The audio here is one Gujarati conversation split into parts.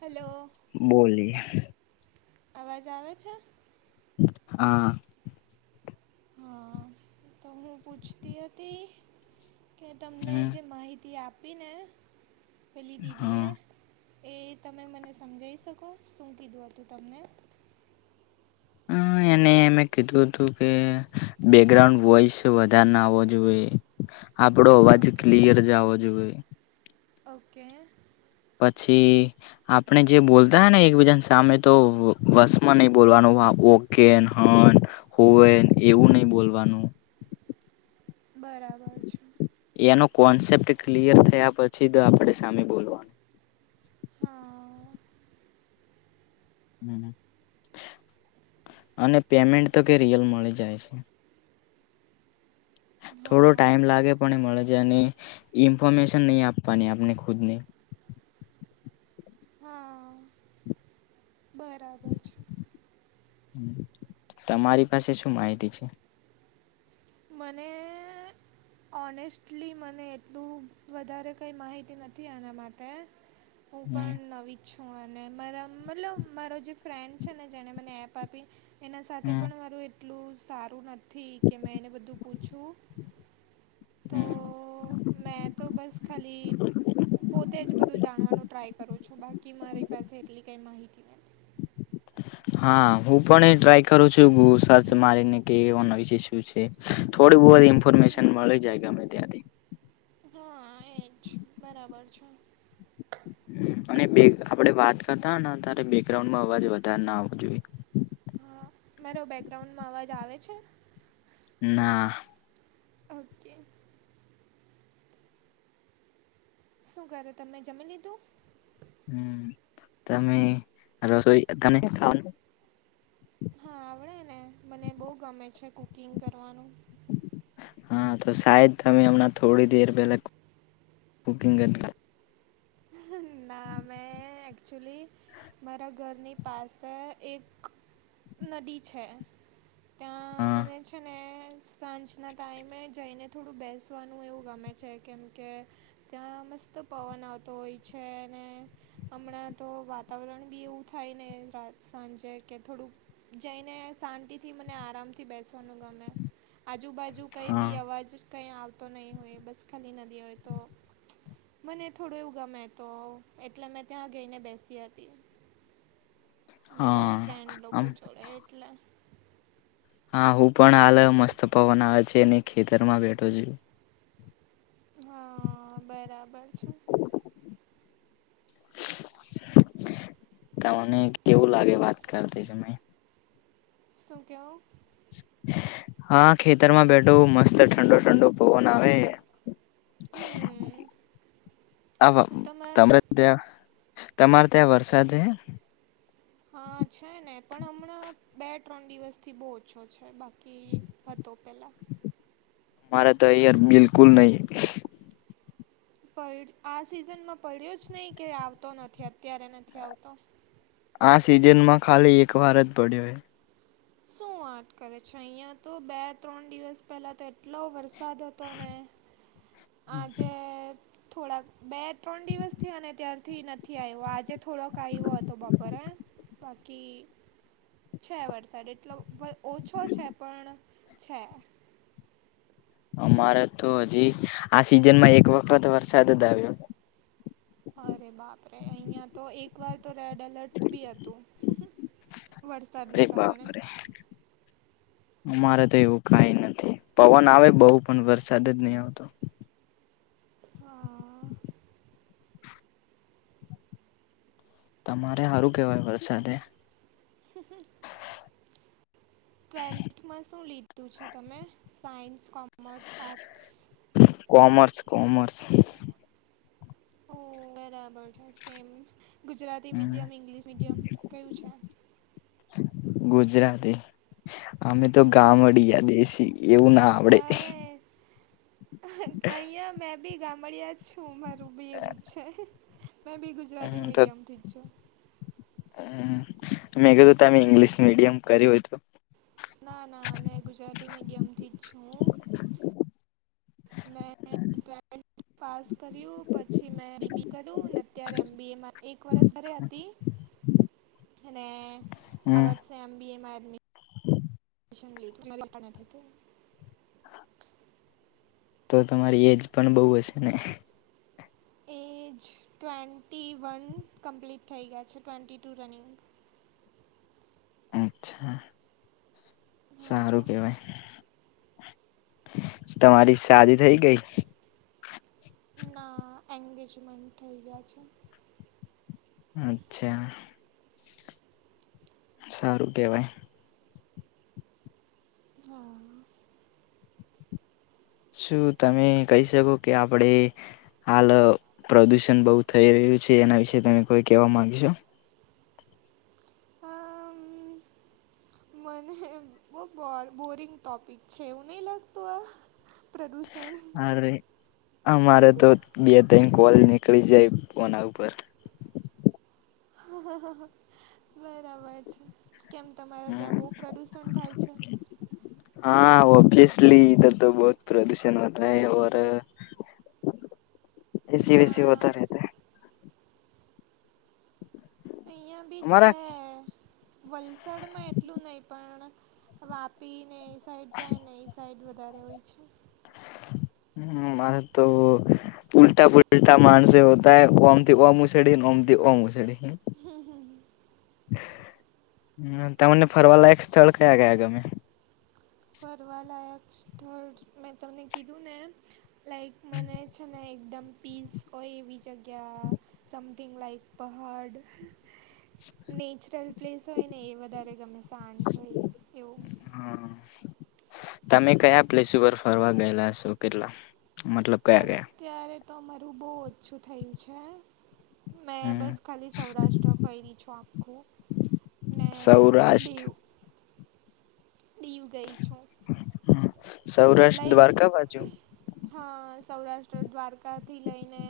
હલો. બોલી અવાજ આવે છે? હા. હા. તમને પૂછતી હતી કે તમને જે માહિતી આપી ને પેલી દીદીએ હા એ તમે મને સમજાઈ શકો? શું કીધું હતું તમને? હા એને મે કીધું તું કે બેકગ્રાઉન્ડ વોઈસ વધારે ના આવો જોઈએ. આપડો અવાજ ઓકે ક્લિયર જ આવો જોવે. ઓકે. પછી, આપણે જે બોલતા હોય ને એકબીજા સામે તો વસમાં નહી બોલવાનું વાંકુ, [unintelligible] કેન, હન, હોવેન, એવું નહી બોલવાનું. બરાબર છે. એનો કોન્સેપ્ટ ક્લિયર પછી જ આપડે, સામે બોલવાનું. હા અને પેમેન્ટ તો કે રિયલ મળી જાય છે. થોડો હા ટાઈમ લાગે પણ એ મળે જ અને ઈન્ફોર્મેશન નહી, આપવાની આપને ખુદ ને, હા બરાબર છે. તમારી પાસે શું માહિતી છે. મને, ઓનેસ્ટલી મને એટલું વધારે કંઈ માહિતી આના માટે, [inaudible] હું પણ નવી, છું. અને મારા મતલબ મારો જે ફ્રેન્ડ છે. ને જેને મને એપ આપી, એના સાથે પણ મારું એટલું સારું નથી. કે મેં એને બધું, પૂછું. તો મે તો બસ ખલી, પોતે જ બધું જાણવાનું ટ્રાય કરો છો, બાકી મારી પાસે એટલી કઈ માહિતી નથી. હા હું પણ એ ટ્રાય કરું છું ગુ સર્ચ મારીને [unintelligible] શું છે? થોડી બહુ જ ઇન્ફોર્મેશન મળી જાય ગમે ત્યાંથી, હં, એજ બરાબર છે. અને [unintelligible] આપડે વાત કરતા હોને ત્યારે બેકગ્રાઉન્ડમાં અવાજ વધારે ના આવવો જોઈએ, હા મારો બેકગ્રાઉન્ડમાં, અવાજ આવે છે? ના ઓકે, શું કરે તમે જમી લીધું? હમ તમે રસોઈ તમે [unintelligible] હા, આવડે ને, મને બહુ ગમે છે. કુકિંગ કરવાનું, હા તો શાયદ તમે હમણા થોડી દેર પહેલા, કુકિંગ, [unintelligible] [inaudible] નામે એકક્ચુલી, મારા ઘરની પાસે એક નદી છે. ત્યાં હા મને છે ને, સાંજના ટાઈમે જઈને થોડું બેસવાનું એવું ગમે છે. કેમ કે, ત્યાં મસ્ત પવન આવતો હોય છે. અને, હમણાં તો વાતાવરણ બી એવું થાય ને રાત સાંજે કે થોડુંક, જઈને શાંતિ થી મને આરામથી, બેસવાનું ગમે આજુબાજુ કઈ હા બી આવાજ, કઈ આવતો નહી હોય બસ ખાલી નદી હોય તો મને થોડું એવું, ગમે તો એટલે મેં ત્યાં ગઈને બેસી હતી, મારા હા ફ્રેન્ડ આમ લોકો જોડે એટલે, હા હું પણ હાલ મસ્ત પવન આવે છે. અને ખેતર માં બેઠો છું. હા બરાબર છે. [inaudible] તમને કેવું લાગે વાત કરતા સમય, સુ કયો. હા, ખેતરમાં બેઠો. મસ્ત ઠંડો, ઠંડો, પવન આવે. હમ [inaudible] આવા તમે ત્યાં તમારે ત્યાં વરસાદ છે. હા છે ને પણ હમણાં બે ત્રણ દિવસ થી બહુ ઓછો છે બાકી. કે હતો પહેલાં. મારે તો અહીંયા બિલકુલ નહી, પણ આ સિઝનમાં પડ્યો જ નહીં કે, આવતો નથી અત્યારે નથી આવતો. આ સિઝન માં ખાલી એક વાર જ પડ્યો. શું વાત કરે છે. અહીયા તો બે ત્રણ દિવસ પહેલા તો એટલો વરસાદ હતો ને. આ જેે. થોડાક બે ત્રણ દિવસથી. અને ત્યારથી નથી આવ્યો. આજે થોડોક આવ્યો હતો બપોરે. બાકી છે વરસાદ એટલો ભ ઓછો છે, પણ છે. અમારે તો હજી, આ સિઝનમાં એક વખત વરસાદ જ આવ્યો. અરે બાપ રે અહિયાં તો એક વાર તો રેડ એલર્ટ બી હતું. [unintelligible] અરે વરસાદના બાપ કારણે રે. અમારે તો એવું કઈ નથી પવન આવે બહુ પણ વરસાદ જ નહી આવતો. હા. તમારે સારું કહેવાય વરસાદે. [inaudible] ટ્વેલ્થમાં શું લીધું છે? તમે, science, commerce, arts. Commerce. Commerce. ઓ બરાબર સેમ. ગુજરાતી હમ મીડિયમ. ઈંગ્લિશ મીડિયમ કયું છે? ગુજરાતી. અમે તો ઓકે ગામડિયા દેશી એવું ના આવડે. અરે અહીંયા મેં બી ગામડિયા જ છું. મારું બી એવું જ છે મેં બી ગુ ગુજરાતી મીડિયમ થી જ છું. હ મેં કીધું, તમે ઇંગ્લિશ મિડિયમ કર્યું હોય તો! ના. ના મેં ગુજરાતી મીડિયમથી જ છું. મેં ટ્વેલ્થ પાસ કર્યું પછી મેં બી બી એ. કરું અત્યારે એમ બી એ. એક વરસ ઘરે હતી અને. આ હમ વર્ષે એમ બી એ મા, એડમિ [unintelligible] તો તમારી એજ પણ બહુ હશે ને? એજ ટ્વેન્ટી વન કમ્પ્લીટ થઈ ગયા છે. ટ્વેન્ટી ટુ રનિંગ અચ્છા સારું હા કેવાય. તમારી શાદી થઇ ગઈ. ના એન્ગેજમેન્ટ થઈ ગયા છે. અચ્છા. સારું કેવાય. હા. શું તમે કહી શકો કે આપણે. હાલ પ્રદુષણ બહુ થઈ રહ્યું છે. એના વિશે તમે કોઈ કહેવા માંગ સો. આમ, મને બહુ બો બોરિંગ ટોપીક છે એવો નહી લાગતું આ. પ્રદૂષણ અરે અમારે તો બે ત્રણ કોલ નીકળી જાય, ફોના ઉપર બરાબર છે, કેમ તમારા ત્યાં બહુ પ્રદૂષણ થાય છે? હા ઓબ્વિસલી, ઇધર તો બહુત પ્રદૂષણ હોતા હૈ, ઓર એસી વેસી હા હોતા રહેતા હે. અહીંયા બી છે, હમારા વલસાડમાં એટલું નઈ, પણ વાપી ને એ સાઈડ જાય ને એ સાઈડ વધારે હોય છે. હમ્મ, મારે તો ઉલટા પુલ્ટા માનસે હોતાહે, ઓમથી ઓ મુછડી ઓમતી ઓ મુછડી હમ્મ હમ્મ હમ્મ તમને ફરવાલાયક સ્થળ કયા કયા ગમે? ફરવાલાાયક સ્થળ, મેં તમને કીધું ને લાઈક મને છે ને એકદમ પીસ હોય એવી જગ્યા સમથિંગ લાઇક પહાડ નેચરલ પ્લેસ હોયને એ વધારે ગમે, શાંત હોય એવું. હમ્મ, તમે કયા પ્લેસ ઉપર ફરવા ગયેલા છો કેટલા? મતલબ કયા કયા? ત્યારે તો અમારું બોવ ઓછું થયુ છે. મેં હમ બસ ખાલી સૌરાષ્ટ્ર ફયરી છું આખું, ને દિવ. સૌરાષ્ટ્ર દિવ ગઈ છું, સૌરાષ્ટ્ર લાઈક દ્વારકા બાજુ હા, સૌરાષ્ટ્ર દ્વારકા થી લઈને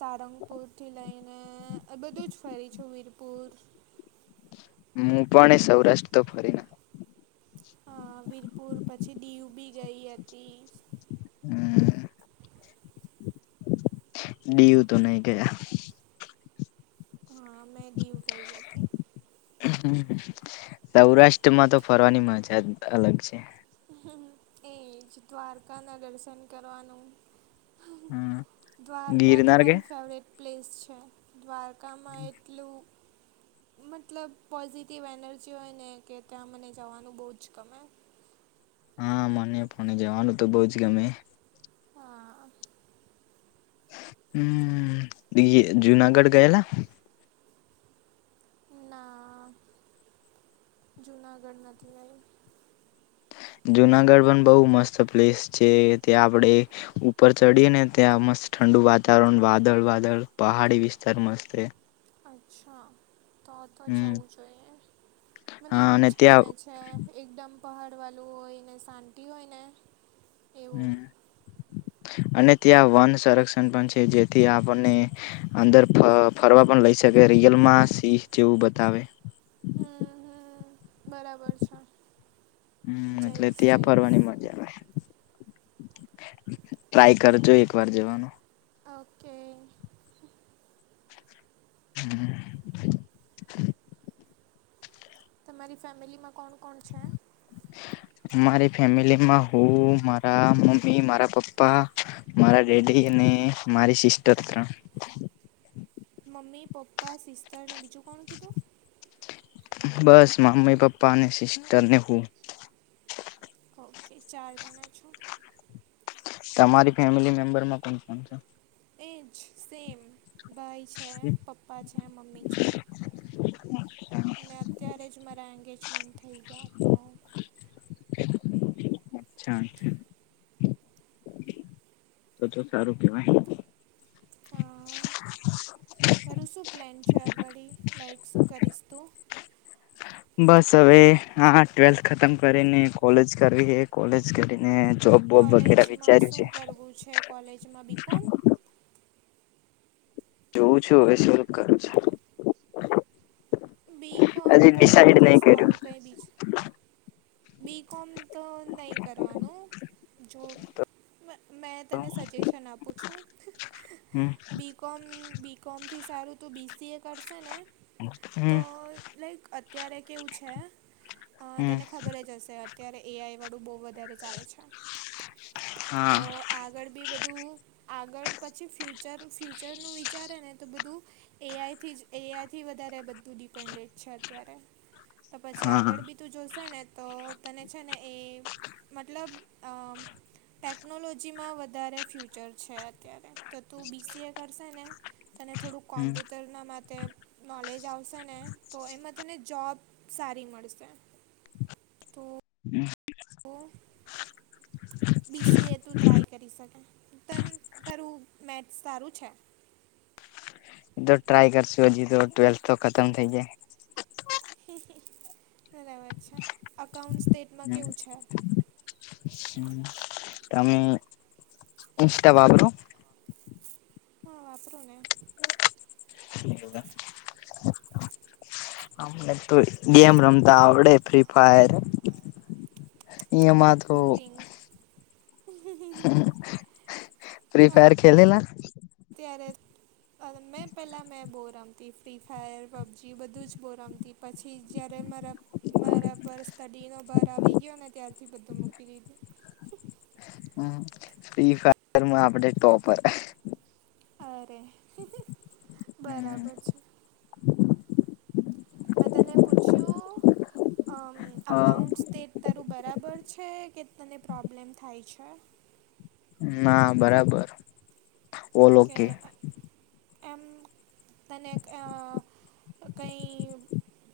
સારંગપુરથી લઈને, બધું જ ફરી છું વીરપુર હું પણ એ સૌરાષ્ટ્ર તો ફરીને હા, વીરપુર, પછી દીવ બી ગઈ હતી. હમ્મ દીવ તો નઈ ગયા. હા મેં દીવ ગઈ હતી. [inaudible] સૌરાષ્ટ્રમાં તો ફરવાની મજા જ અલગ છે. એજ, દ્વારકા ના દર્શન કરવાનું. હા દ્વારકા તો ગિરનાર મારી ગયા ફેવરેટ પ્લેસ છે, દ્વારકામાં એટલું મતલબ પોઝિટિવ એનર્જી હોય ને, કે ત્યાં મને જવાનું બહુ જ ગમે. હા, મને પણ એ જવાનું તો બહુંજ ગમે. હા હમ્મ, બીજે જૂનાગઢ ગએલા? ના, જુનાગઢ નથી આઈ. જુનાગઢ પણ બહુ મસ્ત પ્લેસ છે, ત્યાં આપણેે ઉપર ચડીએ ને ત્યાં મસ્ત ઠંડુ વાતાવરણ, વાદળ વાદળ પહાડી વિસ્તાર મસ્ત છે. અચ્છા, તો તો હમ જવું જોઈએ, મને હા એવું અને જ ગમે ત્યાં છે. એકદમ પહાડવાળું હોયને, શાંતિ હોયને. હમ્મ, અને ત્યાં વન સંરક્ષણ પણ છે, જેથી આપણને અંદર ફ ફરવા પણ લઈ શકે, રિયલમાં સિહ જેવું બતાવે. હમ્મ હમ્મ, બરાબર છે. હમ્મ, એટલે જઈશ ત્યાં જઈશ ફરવાની મજા આવે. ટ્રાય કરજો એક વાર જવાનું્ ઓકે. હમ્મ [inaudible] તમારી ફેમિલીમાં કોણ કોણ છે? મારી ફેમિલીમાં હું મારા મમ્મી મારા પપ્પા મારા ડેડી ને મારી સિસ્ટર ત્રણ. મમ્મી પપ્પા સિસ્ટરને બીજું કોણ કીધું? બસ મમ્મી પપ્પા અને સિસ્ટરને હું. ઓકે ચાર જણા છો. તમારી ફેમિલી મેમ્બરમાં તેજ સેમ ભાઈ છે પપ્પા છે મમ્મી છે. [inaudible] ને અત્યારે જ મારા એંગેજમેન્ટ થઈ ગયા તો [unintelligible] તો તો સારું કેવાય. હ તારું શું પ્લેન છે અગાળી લાઈક શું કરીશ તું? બસ હવે હા ટ્વેલ્થ ખતમ કરીને કોલેજ કરવી કોલેજ કરીને જોબ બોબ વગેરા કોલેજમાં વિચાર્યું શું છે કરવું છે કોલેજમાં બીકોમ જોઉં છું હવે [unintelligible] બી કોમ હજી ડિસાઈડ કરવાથી નહી કર્યું સારું કંઈ બીજુ બી કોમ તો નહી કરવાનું જો મેં મેં તને સજેશન આપું છું હમ [unintelligible] બી કોમ બી કોમથી સારું તો બીસીએ કરશેને તો હમ લાઈક અત્યારે કેવું છે અ હમ તેને [unintelligible] અત્યારે એઆઈ વાળું બોહુ વધારે ચાલે છે હા અ આગળ ભી બધું આગળ પછી ફ્યુચર ફ્યુચરનું વિચારે નેતો બધું. એઆઈથી જ એઆઈથી વધારે બધું ડિપેન્ડેટ છે અત્યારે. તો પછી હા આગળ ભી તું જો શે ને? તો તને છે ને એ મતલબ અ ટેકનોલોજીમાં વધારે ફ્યુચર છે અત્યારે. તો તું બીસીએ કરશે ને તને થોડુંક હમ હમ કોમ્પ્યુટર એના માટે નોલેજ આવશે ને તો એમાં તને જોબ સારી મળશે. તો [inaudible] [inaudible] ઓ. બીસીએ તું ટ્રાય કરી શકે તન તારું મેક્સ સારું છે? એતો ટ્રાય કરશું હજી તો ટવેલ્થ તો ખતમ થઇ જાય. [unintelligible] બરાબર છે અકાઉન્ટ સ્ટેટમાં કેવું છે? [inaudible] ઇન્સ્ટા વાપરો? હ વાપરુ ને. [unintelligible] અમને તો ગેમ રમતા આવડે ફ્રી ફાયર એમાં તો બોરિંગ [unintelligible] ફ્રી ફાયર ખેલેલા. અત્યારે, મેં પહેલાં મેં બોરમતી ફ્રી ફાયર પબજી બધું જ બોરમતી,, પછી જ્યારે મારા, મારા પર સ્ટડી નો ભાર આવી ગયોને ત્યારથી બધું મૂકી દીધું., હ ફ્રી ફાયર માં આપડે ટોપર, અરે બરાબર છે, અ એકાઉન્ટ્સ તે તારું બરાબર છે, કે તને પ્રોબ્લેમ થાય છે., ના બરાબર ઓલ કે ઓકે, એમ તને એક હ હ, કંઈ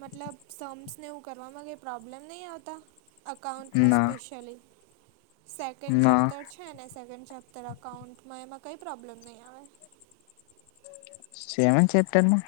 મતલબ સમ્સને એવું કરવામાં કંઈ પ્રોબ્લેમ નહીં આવતા,, અકાઉન્ટમાં ના સ્પેશિયલી સેકન્ડ ના ચેપ્ટર હે ને સેકન્ડ ચેપ્ટર અકાઉન્ટમાં એમાં કંઈ પ્રોબ્લેમ નહીં આવે., સેવન ચેપ્ટર માં?